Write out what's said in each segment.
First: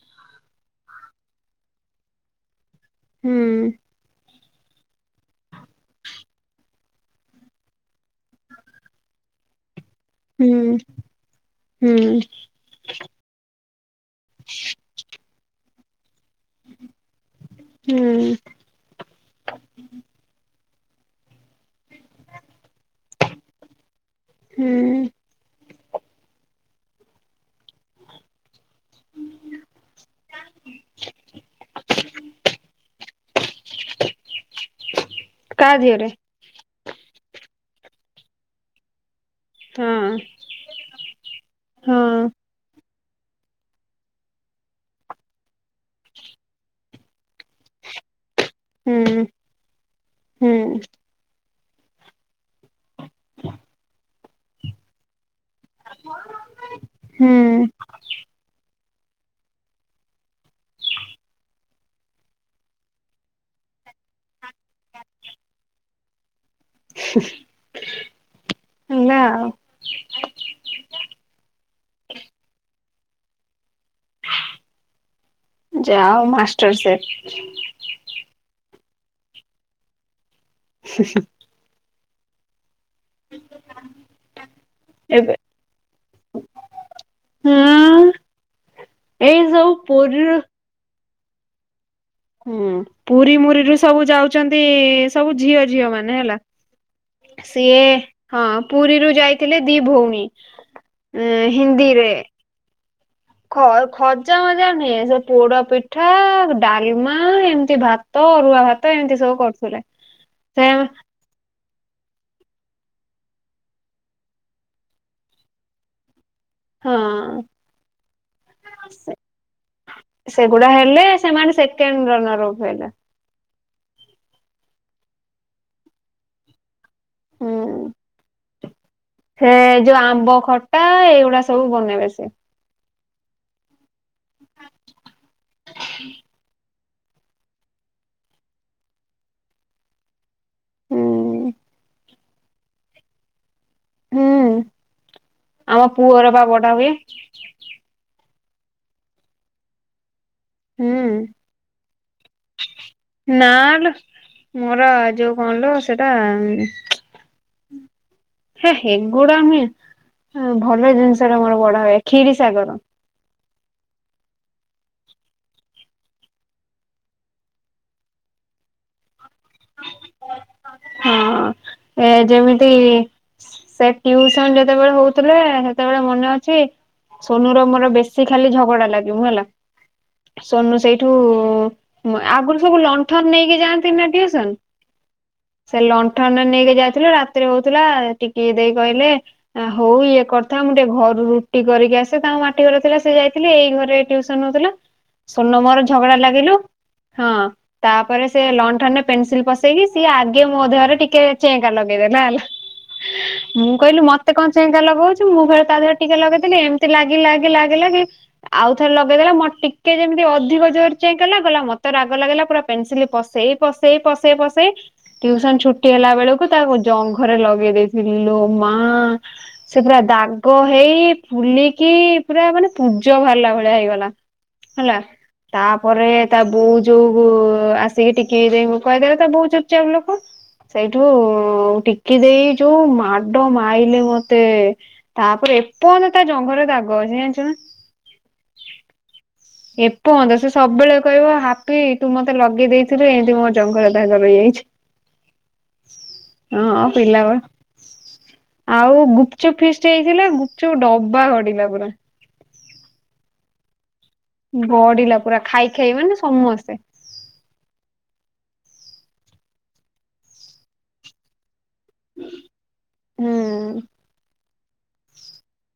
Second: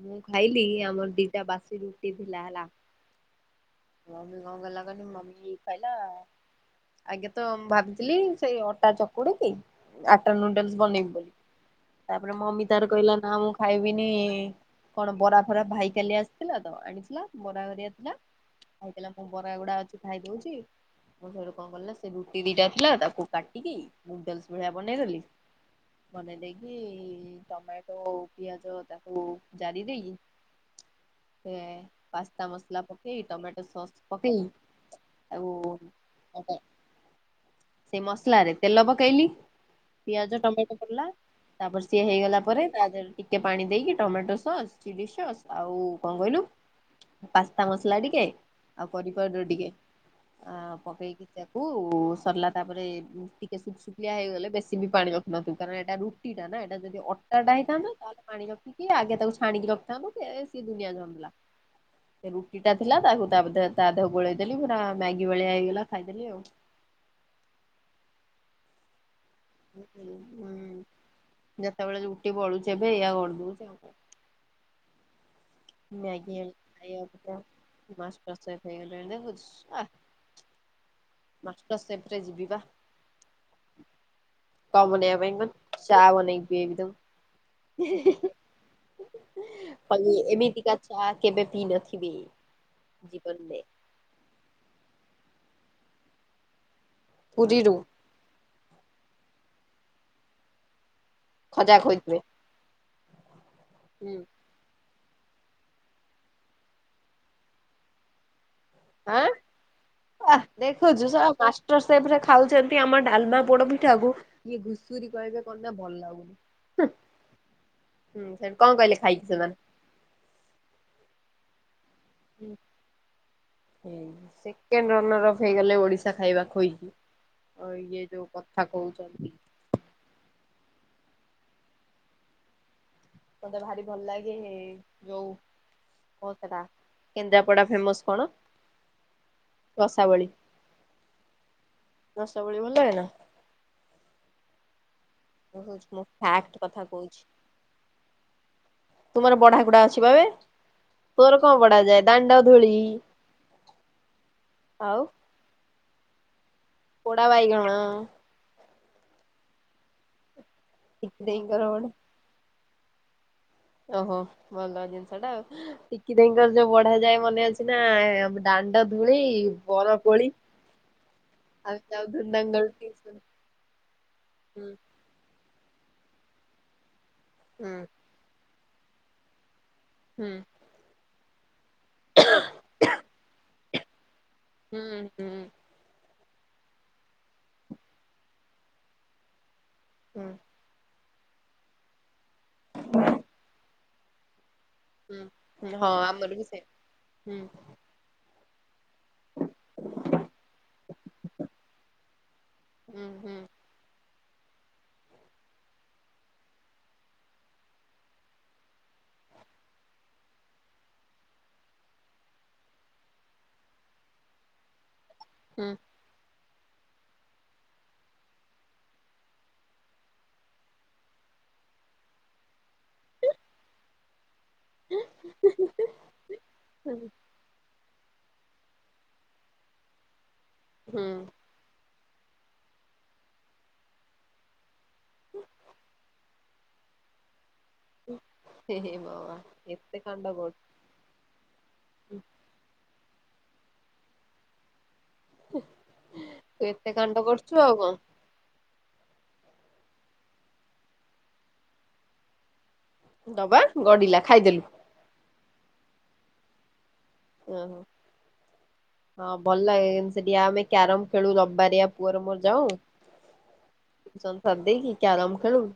ମୁଁ ଖାଇଲି ଆମର ଦିଟା ବାସି ରୁଟି ଥିଲା ହେଲା। ହୁଁ। ମମି କଣ ଗଲା କହିଲୁ ମମି ଖାଇଲା ଆଜ୍ଞା ତ ମୁଁ ଭାବିଥିଲି ସେଇ ଅଟା ଚକୁଡିକି ଆଟା ହୁଁ ନୁଡଲ୍ସ ବନେଇବି ବୋଲି ହୁଁ ତାପରେ ମମି ତାର କହିଲା ନା ମୁଁ ଖାଇବିନି କଣ ବରା ଫରା ଭାଇ କାଲି ଆସିଥିଲା ତ ଆଣିଥିଲା। ବରା ହରୀଆ ଥିଲା। ହୁଁ ଖାଇଥିଲା ମୁଁ ବରା ଗୁଡା ଅଛି ଖାଇଦଉଛି ମୁଁ ସେଠୁ କଣ କଲି ନା ସେ ରୁଟି ଦିଟା ଥିଲା ତାକୁ କା ଟିକି ଲୁଡଲସ୍‌ ଭଳିଆ ବନେଇ ହୁଁ ଦେଲି। ବନେଇ ଦେଇକି ଟମାଟୋ ଉ ପିଆଜ ତାକୁ ଜାରି ଦେଇକି ସେ ପାସ୍ତା ମସଲା ପକେଇ ଟମାଟୋ ସସ୍ ପକେଇ ଆଉ କାହା ଝିଅରେ ସେଇ ମସଲା ରେ ତେଲ ପକେଇଲି। ହଁ ପିଆଜ ଟମାଟୋ ପଡ଼ିଲା ତାପରେ ସିଏ ହଁ ହେଇଗଲା ପରେ ତା ଦେହରେ ଟିକେ ପାଣି ଦେଇକି ଟମାଟୋ ସସ୍ ଚିଲି ସସ୍ ଆଉ କଣ କହିଲୁ ପାସ୍ତା ମସଲା ଟି କେ ଆଉ ହୁଁ କରିପାଉଡର ଟିକେ ଆ ପକେଇକି ତାକୁ ସରିଲା ତାପରେ ଟିକେ ସୁଖୁ ସୁଖିଆ ହେଇଗଲେ ବେଶୀ ବି ପାଣି [unintelligible] କାରଣ ଏଟା ରୁଟୀ ଟା ନା ଏଟା ଯଦି ଅଟା ଟା ହୁଁ ହେଇଥାନ୍ତା ତାହେଲେ ପାଣି ରଖି ଟି ଆଗେ ତାକୁ ଛାଣିକି ରଖିଥାନ୍ତ ସିଏ ସିଏ ଦୁନିଆ ଝାମେଲା ସେ ରୁଟି ଟା ଥିଲା ତାକୁ ତା ବଧେ ତା ଦେହ ଗୋଳେଇ ଦେଲି ପୁରା ମ୍ୟାଗି ଭଳିଆ ହେଇଗଲା ଖାଇଦେଲି ଆଉ। ନା [unintelligible] ହୁଁ ଯେତେବେଳେ ରୁଟି ବଳୁଛି ଏବେ ଏଇଆ କରିଦୋଉ [unintelligible] ଯାହା ହୋଉ ମ୍ୟାଗି ମାଷ୍ଟର ଖାଇବାକୁ ସେଫ। ତ ମାଷ୍ଟର ସେଫ ହେଇ ଗଲେନି ଦେଖୁଛୁ। [unintelligible] ମାଷ୍ଟର ସେଫରେ ଜିବିପା। [unintelligible] କ ବନେଇବା ପାଇଁ ଏବେ କଣ ଚା ବନେଇକ ପିଏ ହଁ ଏକଦମ। ଏଇ ଯୋଉ ପୁରୀରୁ ଚା କେବେ ପିଇ ନଥିବେ? ହୁଁ ପୁରୀ ଜୀବନରେ ମୁରିରୁ ସବୁ ଯାଉଛନ୍ତି ସବୁ ଝିଅ ଝିଅ ମାନେ ହେଲା। ପୁରୀରୁ ସିଏ ହଁ ପୁରୀରୁ ଯାଇଥିଲେ ଦି ଭଉଣୀ। ହଁ ଖଜା ହିନ୍ଦୀରେ। ଖୋଇଥିବେ ଖ ହୁଁ। ଖର୍ଜା ମଜା ନୁହେଁ [unintelligible] ପୋଡା ପିଠା ଡାଲମା ଏମିତି ଭାତ ଅରୁଆ ଭା ଆଁ ଦେଖୁଛୁ ଶଳା ମାସ ରେ ଖାଉଛନ୍ତି ଆମ ଡାଲମା ପୋଡ ପିଠା କୁ [inaudible] ଠି କଣ ହଁ କହିଲେ ଖାଇକି ସେମାନେ? ସେଗୁଡା ହେଲେ ସେମାନେ ସେକେଣ୍ଡ ରନର୍ ଉଠେଇଲା। ସେକେଣ୍ଡ ରନର ଅଫ ହେଇଗଲେ ଓଡିଶା ଖାଇବା ଖୋଇକି ଆଉ ହୁଁ ଇଏ ଯୋଉ ତାଙ୍କୁ ସେ ଯୋଉ ଆମ୍ବ ଖଟା ଏଇଗୁଡା ସବୁ ବନେଇବେ ସେ। ମତେ ଭାରି ଭଲ ଲାଗେ ଯୋଉ ହ ସେଟା କେନ୍ଦ୍ରାପଡା ଫେମସ କଣ? ରଷାବଳି। ହୁଁ ରସାବଳି ଭଲ ଲାଗିଲା? ହୁଁ ହୁଁ। ଆମ ମୁଁ ପୁଅର ବା ଫ୍ୟାକ୍ଟ ବଢା କଥା ହୁଏ। କହୁଛି। ତୁମର ବଢା କୁଡା [unintelligible] ହୁଁ ତୋର କଣ ବଢାଯାଏ ଦାଣ୍ଡ ଧୂଳି ଆଉ। କଣଲୋ ସେଇଟା ପୋଡ଼ା ବାଇଗଣ। ହେ ସେଗୁଡା ନୁହେଁ, ଭଲ ଟିକି ଜିନିଷଟା ଆମର ଦେଇଙ୍କର ବଢା ହୁଏ ଖରି ସାଗର। ଓହୋ ଭଲ ଜିନିଷ ଟେ ଆଉ। ଟିକି ଦେଇଙ୍କର ଯୋଉ ବଢା ଯାଏ ମନେ ଅଛି ନା ଦାଣ୍ଡ ଧୂଳି ବରକୋଳି। ହଁ ଏ ଯେମିତି ସେ ଟିୁସନ ଯେତେବେଳେ ହଉ ଥିଲେ ସେତେବେଳେ ମନେ ଅଛି ସୋନୁ ର ମୋର ବେଶୀ ଖାଲି ଝଗଡା ଲାଗିବୁ ହେଲା। ହୁଁ। ସୋନୁ ସେଇଠୁ ଆଗରୁ ସବୁ ଲଣ୍ଠନ ନେଇକି ଯାଆନ୍ତି ନା ଟିଉସନ୍? ହୁଁ ହୁଁ। ସେ ଲଣ୍ଠନ ନେଇକି ଯାଇଥିଲୁ ରାତିରେ ହଉଥିଲା ଟିକିଦେଇ କହିଲେ ଆ ହଉ ଇଏ କଥା ମୁଁ ଟିକେ ଘରୁ ରୁଟି କରିକି ଆସେ ତାଙ୍କ ମାଟି ଘରେ ଥିଲା ସେ ଯାଇଥିଲେି ଏଇ ଘରେ ଟିଉସନ ହଉଥିଲା ସୋନୁ ର ମୋର ଝଗଡା ଲାଗିଲୁ, ହଁ ତାପରେ ସେ ଲଣ୍ଠ ରେ ପେନସିଲ ପସେଇକି ସିଏ ଟିକେ ମୋ ଦେହରେ ଟିକେ ଚେହେଙ୍ଗା ଲଗେଇଦେଲା ହେଲା। ମୁଁ କହିଲି ମତେ କଣ ଚେଙ୍କା ଲଗଉଛି ମୁଁ ଘରେ ତା ଦେହରେ ଟିକେ ଲଗେଇଦେଲି ଏମିତି ଲାଗି ଲାଗି ଲାଗି ଲାଗି ଆଉ ଥରେ ଲଗେଇଦେଲା ମୋର ଟିକେ ଯେମିତି ଅଧିକ ଜୋର ଚାଁ କଲା ଗଲା ମତେ ରାଗ ଲାଗିଲା ପୁରା ପେନ୍ ସିଲ୍ ପସେଇ ପସେଇ ପସେଇ ପସେଇ ଟ୍ୟୁସନ ଛୁଟି ହେଲା ବେଳକୁ ତାକୁ ଜଙ୍ଘରେ ଲଗେଇ ଦେଇେଇଥିଲି ଲୋ ମା ସେ ପୁରା ଦାଗ ହେଇ ଫୁଲିକି ପୁରା ମାନେ ପୂଜ ବାହାରିଲା ଭଳିଆ ହେଇଗଲା। ହେଲା ତାପରେ ତା ବୋଉ ଯୋଉ ଆ ସେ ଟିକି ଦେଇକୁ କହି ଦେବେ ତ ବହୁ ଚୁପ୍ ଚାପ ଲୋକ, ସେଇଠୁ କି ଦେଇ ଯୋଉ ମାଡ଼ ମାଇଲେ ମତେ ତାପରେ ଏପର୍ଯ୍ୟନ୍ତ ତା ଜଙ୍ଘରେ ଦାଗ ହେଇ ଯାଇଛି ଜାଣିଛୁ ନା? ସେ ନ ଏପର୍ନ୍ତ ସେ ସବୁବେଳେ କହିବ ହାପି ତୁ ମତେ ଲଗେଇ ଦେଇ ଥିଲୁ ଏମିତି ମୋ ଜଙ୍ଘରେ ଦାଗ ରହିଯାଇଛି। ତୁ ହଁ ଏତେ କାଣ୍ଡ ପିଲାବେଳେ କରୁଛୁ ଆଉ କଣ। ଆଉ ଗୁପ୍ ଚୁପ୍ ଫିଷ୍ଟ ହେଇଥିଲା ଗୁପ୍ ଚୁପ୍ ଡବା ଗଡିଲା ପୁରା। ଡବା ଗଡିଲା ଖାଇଦେଲୁ? ଗଡିଲା ପୁରା ଖାଇ ଖାଇ ମାନେ ସମସ୍ତେ। ଓହୋ। ହଁ ଭଲ ଲାଗେ ସେଠୀ ଆମେ କ୍ୟାରମ୍ ଖେଳୁ ରବାରିଆ ପୁଅର ମୋର ହୁଁ। ଯୋଉ କରିଦେଇକି କ୍ୟାରେମ୍ ଖେଳୁ।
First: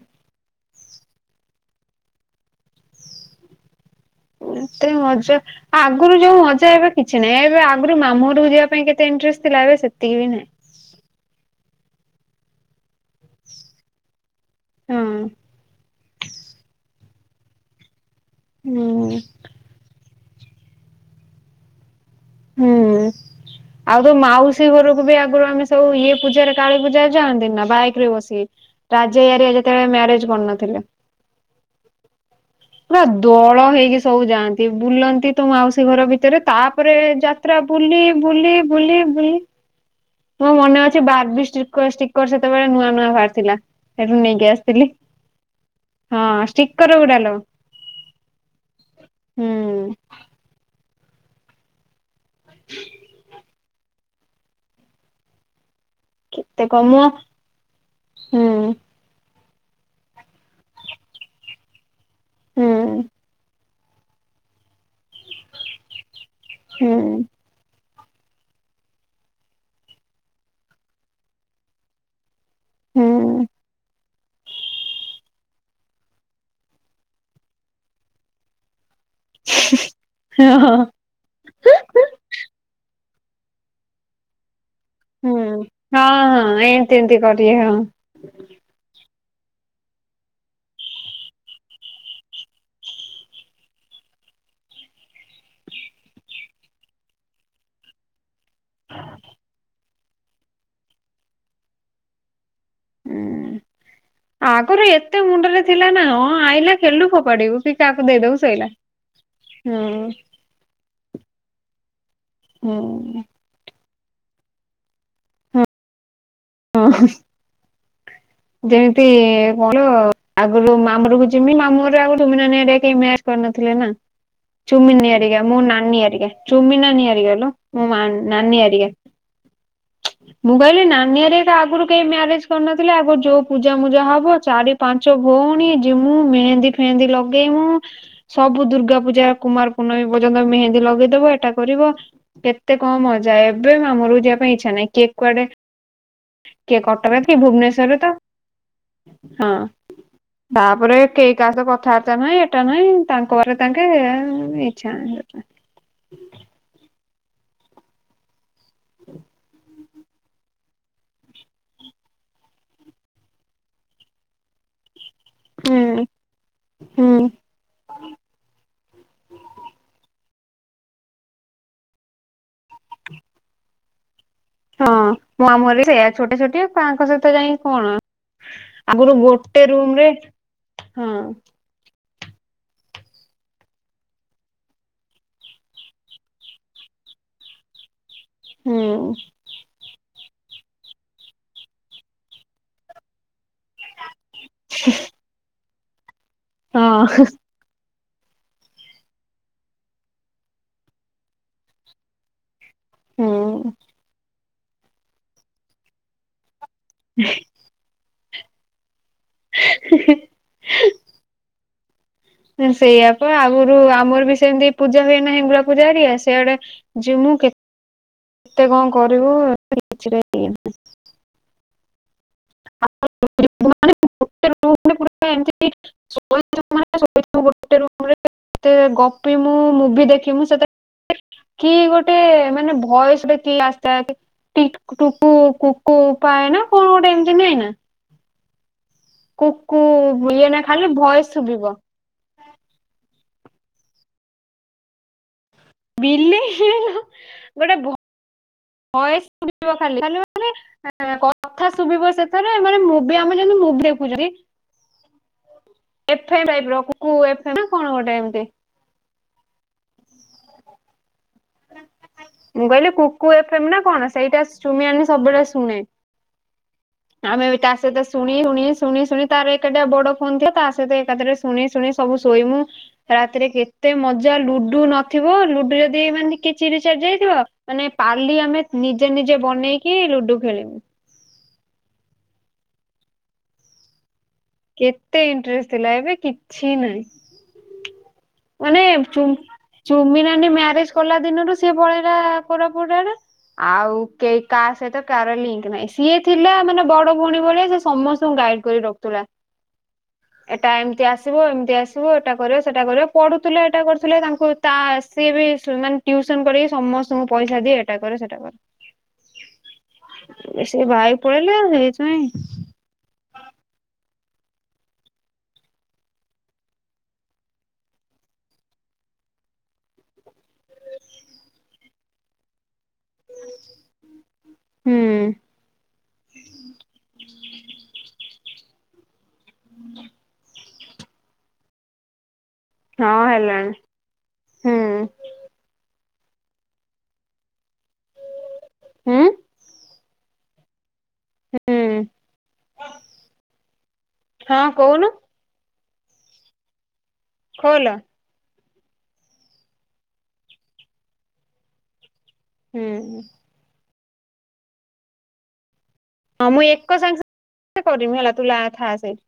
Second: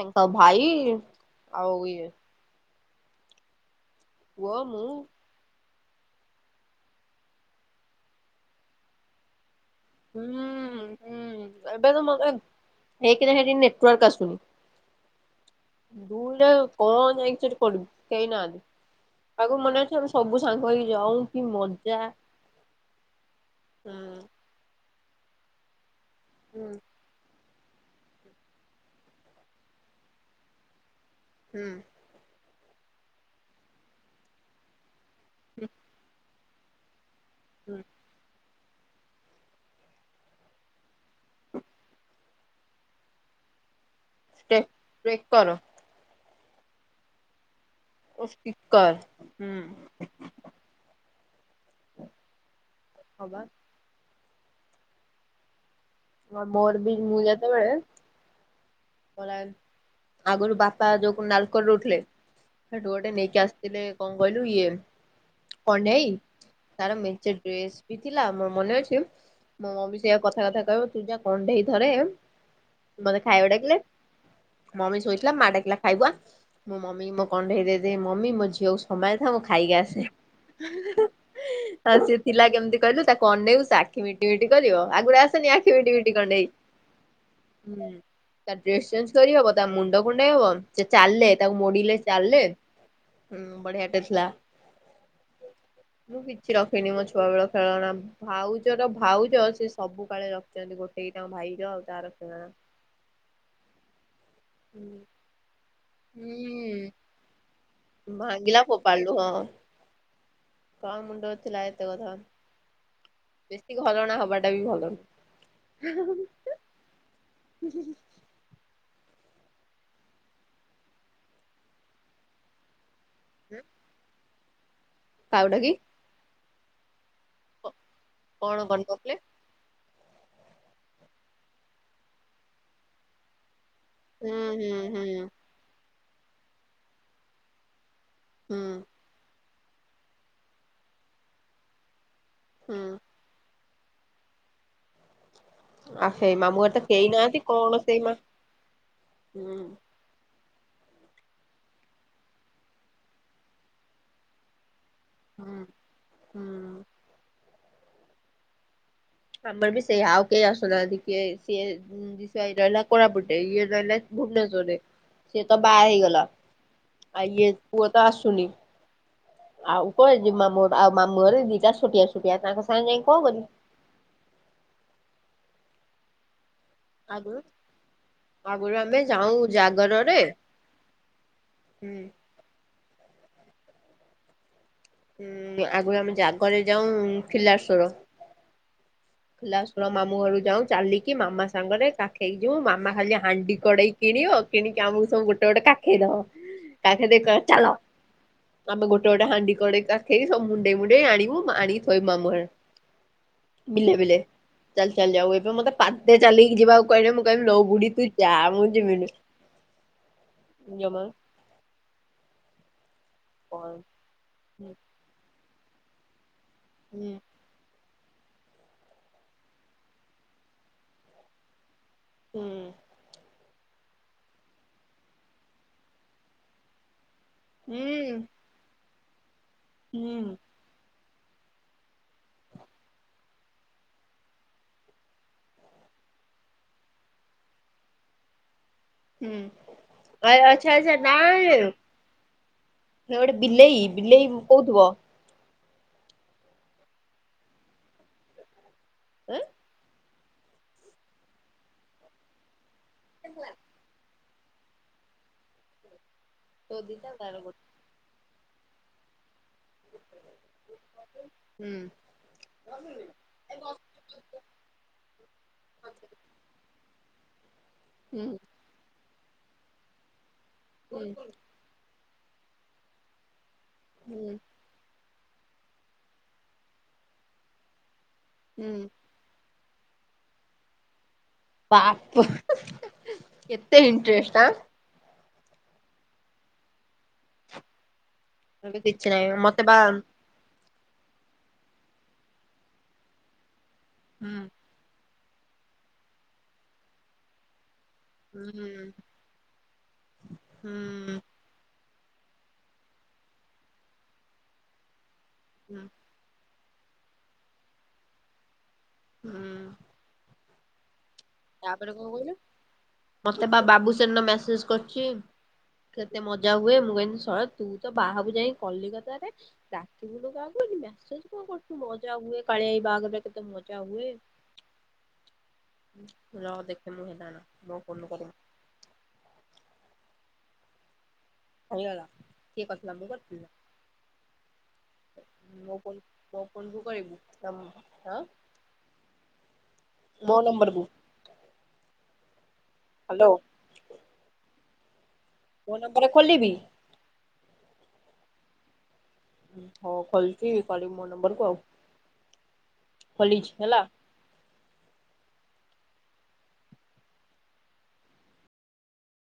ତାଙ୍କ ଭାଇ ଆଉ ଇଏ ପୁଅ ମୁଁ ଏତେ ମଜା ଆଗରୁ ଯୋଉ ମଜା ଏବେ କିଛି ନାହିଁ। ଏବେ ଆଗରୁ ମାମୁଁ ଘରକୁ ଯିବା ପାଇଁ କେତେ ଇଣ୍ଟ୍ରେଷ୍ଟ ଥିଲା ଏବେ ସେ ହୁଁ ହୁଁ। ଏବେ ତ ମତେ ଏକରେ ହେଠି ନେଟୱାର୍କ ଆସୁନି ହଁ। ଦୁଲେ କଣ ଯାଇ ସେଠି ପଡିବୁ? କେହି ନାହାନ୍ତି ହୁଁ ତାକୁ ମନେ ଅଛି ଆମେ ସବୁ ସାଙ୍ଗ ହେଇକି ଯାଉ କି ମଜା ହୁଁ ହୁଁ ଆଉ ତୋ ମାଉସୀ ଘରକୁ ବି ଆଗରୁ ଆମେ ସବୁ ଇଏ ପୂଜାରେ ହୁଁ କାଳୀ ପୂଜାରେ ଯାଆନ୍ତି ନା ବାଇକ୍ ରେ ବସି ରାଜା ଭାଇ ହେରିଗା ଯେତେବେଳେ ମ୍ୟାରେଜ୍ କରିନଥିଲେ। ହୁଁ। ପୁରା ଦୋଳ ହେଇକି ସବୁ ଯାଆନ୍ତି। ବୁଲନ୍ତି ତ ହୁଁ ମାଉସୀ ଘର ଭିତରେ ତାପରେ ଯା ପୁରା ହୁଁ ବୁଲି ବୁଲି ବୁଲି ବୁଲି, ମୋ ମନେ ଅଛି ବାର୍ବି ସ୍ପିକର ସି ଷ୍ଟିକ୍ ସ୍ଟିକର ସେତେବେଳେ ନୂଆ ନୂଆ ବାହାରି ଥିଲା ସେଠୁ ନେଇକି ଷ୍ଟେ ଆସିଥିଲି। ଟ୍ରେକର ହଁ ଷ୍ଟିକର ଗୁଡାଲୋ। ଓ ସ୍ଟିକର, ହୁଁ। ହଁବା। କେତେ ମୋର କମ ବି ମୁଁ ଯା ହୁଁ ସେତବେଳେ ଆଗରୁ ବାପା ଯୋଉ କ ନଲ୍କୋରେ ରହୁଥିଲେ ହୁଁ ସେଠୁ ଗୋଟେ ନେଇକି ଆସିଥିଲେ କଣ କହିଲୁ ଇଏ କଣ୍ଢେଇ ତାର ହୁଁ ମେଞ୍ଚେ ଡ୍ରେସ୍ ବି ଥିଲା ମୋର ମନେ ଅଛି ମୋ ମମି ସେଇଆକୁ କଥା କଥା ରେ କହିବ ପୂଜା କଣ୍ଢେଇ ଥରେ ମତେ ହୁଁ ଖାଇବା ଡାକିଲେ ମମି ଶୋଇଥିଲା ମା ଡାକିଲା ଖାଇବୁ ଆ, ମୁଁ ମମି ମୋ କଣ୍ଢେଇ ଦେଇ ଦେଇକି ମମି ମୋ ଝିଅକୁ ସମ୍ଭାଳେ ଥା ମୁଁ ଖାଇକି ଆସେ, ତାପରେ ସେ ହୁଁ ହଁ ଥିଲା କେମତି କହିଲୁ, ତାକୁ ଅନେଇଲୁ ସେ ଆ ଖି ମିଟି ମିିଟି କରିବ ଆଗୁରୁ ଆସେନି ଆ ହଁ ହଁ ଏମିତି ଏମିତି କରିବେ ହଁ। ହୁଁ ତା ଡ୍ରେସ୍ ଚେଞ୍ଜ୍ କରିହବ ତା ମୁଣ୍ଡ କୁଣ୍ଡେଇ ହବ ସେ ଚାଲେ ତାକୁ ମୋଡିଲେ ଚାଲେ। ହ [unintelligible] ହୁଁ ବଢିଆ ଟେ ଥିଲା। ମୁଁ କିଛିି ରଖିନି ମୋ ଛୁଆବେଳ ଖେଳଣା। ଭାଉଜର ଭାଉଜ ସେ ସବୁ କାଳେ ରଖିଛନ୍ତି ଗୋଟେଇକି ତାଙ୍କ ଭାଇର ଆଉ ତାର ଖେଳନା। ହୁଁ ଆଗରୁ ଏତେ ମୁଣ୍ଡରେ ଥିଲା ନା ହଁ ହୁଁ ଆଇଲା ଖେଳିଲୁ ଫୋପାଡିବୁ। କାହାକୁ ଦେଇଦବୁ ଭାଙ୍ଗିଲା ସଇଲା। ଫୋପାଡିଲୁ ହଁ ହୁଁ କଣ ମୁଣ୍ଡ ଥିଲା ଏତେ କଥା। ହୁଁ। ବେଶୀ ଘରଣା ହବାଟା ବି ଭଲ ନୁହଁ। ହଁ। ଯେମିତି କଣ ଆଗରୁ ମାମୁଁ କୁ ଯିମି ମାମୁଁ ଆଗରୁୁ ଚୁମି ନାନି ହେରିକା କେହି କରିନଥିଲେ ନା ଚୁମିନି ହେରିକା କାଉଟା ମୋ କି ନାନୀ ହେରିକା। ଚୁମି ନାନୀ ହାରିକା ଲୋ ମୋ ନାନୀ କଣ ହରିକା। କରିନଥିଲେ ମୁଁ କହିଲି ନାନୀ ହାରିକା ଆଗରୁ କେହି ମ୍ୟାରେଜ କରିନଥିଲେ। ଆଗରୁ ଯୋଉ ପୂଜା ମୂଜା ହୁଁ ହବ ଚାରି ହୁଁ ପାଞ୍ଚ ଭଉଣୀ ଯିମୁ ମେହେନ୍ଦୀ ଫେହେନ୍ଦୀ ଲଗେଇମୁଁ। ହୁଁ ସବୁ ଦୁର୍ଗା ପୂଜା କୁମାର ପୂର୍ଣ୍ଣମୀ ପର୍ଯ୍ୟନ୍ତ ମେହେନ୍ଦୀ ଲଗେଇଦବ ଏଟା କରିବ କେତେ ହୁଁ କଣ ମ ଯାଏ ଏବେ ମାମୁଁ ଘର ଯିବା ପାଇଁ ଇଛା ନାହିଁ କିଏ କୁଆଡେ ଆଫେ କିଏ କଟକ ରେ କିଏ ଭୁବନେଶ୍ଵରରେ ତ ହଁ। ହୁଁ ତାପରେ କେହି କାହା ସହ କଥାବାର୍ତ୍ତା ନାହିଁ ଏଟା ନାହିଁ ତାଙ୍କ ଘରେ ତାଙ୍କେ ହେ ଇଛା ନାହିଁ। ହୁଁ ହୁଁ। ଆମର ବି ସେଇଆ ଆଉ କେହି ଆସୁନାହାନ୍ତି କିଏ ସିଏ। ସେଇ ରହିଲା କୋରାପୁଟେ ଇଏ ରହିଲା ଭୁବନେଶ୍ୱରରେ। ସିଏ ତ ବାହା ହୁଁ ହେଇଗଲା ହୁଁ ଆଉ ଇଏ ପୁଅ ତ ଆସୁନି। ଆଉ କଣ ଅଛି ମାମୁଁ ଆଉ ମାମୁଁ ଘରେ ଦିଟା ଛୋଟିଆ ଛୋଟିଆ ତାଙ୍କ ସାଙ୍ଗେ ଯାଇ କଣ କରିବୁ। ହଁ ମାମୁଁ ଘର ବି ସେଇଆ ଛୋଟ ଛୋଟିଆ। ତାଙ୍କ ସହିତ ଆଗରୁ ଯାଇ କଣ ଆମେ ଆଗରୁ ଯାଉ ଗୋଟେ ରୁମ୍ ରେ ଜାଗରରେ ହଁ। ହୁଁ। ଉଁ ଆଗରୁ ଆମେ ଜାଗରେ ଯାଉ ଖିଲାଶ୍ଵର। ହୁଁ। ଲାଷ୍ଟ ଥର ମାମୁଁ ଘରୁ ଯାଉ ଚାଲିକି ମାମା ସାଙ୍ଗରେ କାଖେଇକି ଯିବୁ ମାମା ଖାଲି ହାଣ୍ଡି କଡେଇ କିଣିବ। କିଣିକି ଆମକୁ ସବୁ ଗୋଟେ ଗୋଟେ କାଖେଇ ଦବ ହଁ କାଖେଇ ଦେଇ କି କହିବ ଚାଲ। ଆମେ ଗୋଟେ ଗୋଟେ ହାଣ୍ଡି କଡେଇ କାଖେଇକି ସବୁ ମୁଣ୍ଡେଇ ମୁଣ୍ଡେଇ ଆଣିବୁ ଆଣିକି ଥୋଇବୁ ମାମୁଁ ଘରେ। ହୁଁ। ବିଲେ ବିଲେ ଚାଲି ଚାଲିି ଯାଉ ଏବେ ମତେ ପାଦେ ଚାଲି ଯିବାକୁ କହିଲେ ମୁଁ କହିବି ଲୋ ବୁଡ଼ି ତୁ ଯା ମୁଁ ଯିବିନି ଜମା। ସେୟା ପା କଣ ଆଗରୁ ଆମର ବି ସେମିତି ପୂଜା ହୁଏ ନାହିଁ [unintelligible] ସେଆଡେ। ହୁଁ ଯେ ମୁଁ କେତେ କଣ କରିବୁ [unintelligible] ହୁଁ। ଏମତି ହୁଁ [unintelligible] ବି ମୁଁ ମୁଭି ହୁଁ ଦେଖି ମୁଁ ସେତେ କି ଗୋଟେ ମାନେ ଭୟସରେ କି ଆସିଥାଏ। ଟିକୁ ଟୁକୁ କୁକୁ ପାଏ ନା କଣ ଗୋଟେ ଏମିତି ନାହିଁ ନା। କୁକୁ ହୁଁ ଇଏ ନା ଆଚ୍ଛା ଖାଲି ଆଚ୍ଛା ଭଏସ ନାଇଁ। ଶୁଭିବ ସେ ଗୋଟେ ବିଲେଇ ବିଲେଇ କହୁ ଥିବ। ବିଲେଇ ଗୋଟେ ଭଏସ। ଖାଲି ମାନେ କଥା ଶୁଭିବ ସେ ଆରେ ଏମାନେ ମୁଭି ଆମେ ଯେମତି ମୁଭିି ଦେଖୁଛନ୍ତି। ଏଫମ ଟାଇପର କୁକୁ ଏଫମ୍ ନା କଣ ଗୋଟେ ଏମତି। ହୁଁ। ମୁଁ କହିଲି କୁକୁ ଏଫମ୍ ନା କଣ ସେଇଟା ଚୁମି ନାନି ସବବେଳେ ଶୁଣେ। ଆମେ ଏବେ ତା ସହିତ ଶୁଣି ଶୁଣି ଶୁଣି ଶୁଣି ତାର ଏକାଟିଆ ବଡ ଫୋନ ଥିଲା ତା ସହିତ ଏକାଥରେ ଶୁଣି ଶୁଣି ସବୁ ଶୋଇମୁ ରାତିରେ କେତେ ମଜା ଲୁଡୁ ନ ଥିବୁ ଲୁଡୁ ଯଦି ମାନେ କିଛି ରିଚାର୍ଜ୍ ହେଇଥିବ ମାନେ ପାଲି ଆମେ ନିଜେ ନିଜେ ବନେଇକି କି ଲୁଡୁ ଖେଳିବୁ। ବାପ କେତେ ଇଣ୍ଟେରେଷ୍ଟ ଆଁ। କେତେ ଇଣ୍ଟରେଷ୍ଟ ଥିଲା ଏବେ କିଛି ନାହିଁ। ମାନେ ମୋର କିଛି ଚୁ ନାହିଁ ମତେ ବା ଚୁମିନାନି ମ୍ୟାରେଜ ଗଲା ଦିନରୁ ସିଏ ପଳେଇଲା କୋରାପୁଟ ଆଡେ ଆଉ ହୁଁ କେହି କା ସହିତ କାର ଲିଙ୍କ ନାଇଁ ସିଏ ଥିଲା ମାନେ ବଡ ଭଉଣୀ ଭଳିଆ ସେ ସମସ୍ତଙ୍କୁ ହୁଁ ଗାଇଡ କରି ରଖୁଥିଲା। ଏଟା ଏମିତି ହୁଁ ଆସିବ ଏମିତି ଆସିବ ଏଟା କରିବ ସେଟା କରିବ ପଢୁଥିଲେ ଏଟା କରୁଥିଲେ, ତାଙ୍କୁ ତା ସିଏ ବି ମାନେ ଟ୍ୟୁସନ କରିକି ସମସ୍ତଙ୍କୁ ପଇସା ଦିଏ, ଏଟା କରେ ସେଟା କରେ। ହୁଁ। ଏ ସେ ଭାଇ। ପଳେଇଲେ ତାପରେ କଣ ସେଇଥିପାଇଁ କହିଲୁ ମତେ ବା ବାବୁସେନ ମେସେଜ କରିଚି। କେତେ ମଜା ହୁଏ ମୁଁ କହିିନି ଶ ତୁ ତ ବାହାଘକୁ ଯାଇ କଲିକତାରେ। ରାତି ଗୁଲକ ଆଗ ମେସେଜ କଣ କରୁଛୁ ମଜା ହୁଏ କାଳିଆଇ ବାହାଘରରେ କେତେ ମଜା ହୁଏ। ହୁଁ। ରହ ଦେଖେ ମୁଁ ହେଲାନ ମୋ ଫୋନରୁ କରିମି। ହେଇଗଲା। କିଏ କରିଥିଲା ମୁଁ ହଁ କରିଥିଲି ନା ହେଲାଣି ହୁଁ। ମୋ ଫୋନ୍ ମୋ ଫୋନ ରୁ କରିବୁ ଆଁ। ହୁଁ ମୋ ନମ୍ବରକୁୁ। ହୁଁ। ହାଲୋ। ହଁ କହୁନୁ। ମୋ ନମ୍ବର ଖୋଲିବି। ଖୋଲ। ହଁ ଖୋଲଛି କରିବୁ ମୋ ନମ୍ବର କୁ ଆଉ ହୁଁ ଖୋଲିଛି ହେଲା। ହଁ ମୁଁ ଏକ ସାଙ୍ଗ ସାଙ୍ଗ କରିମି ହେଲା ତୁ ଲା ଥା ସେଇ।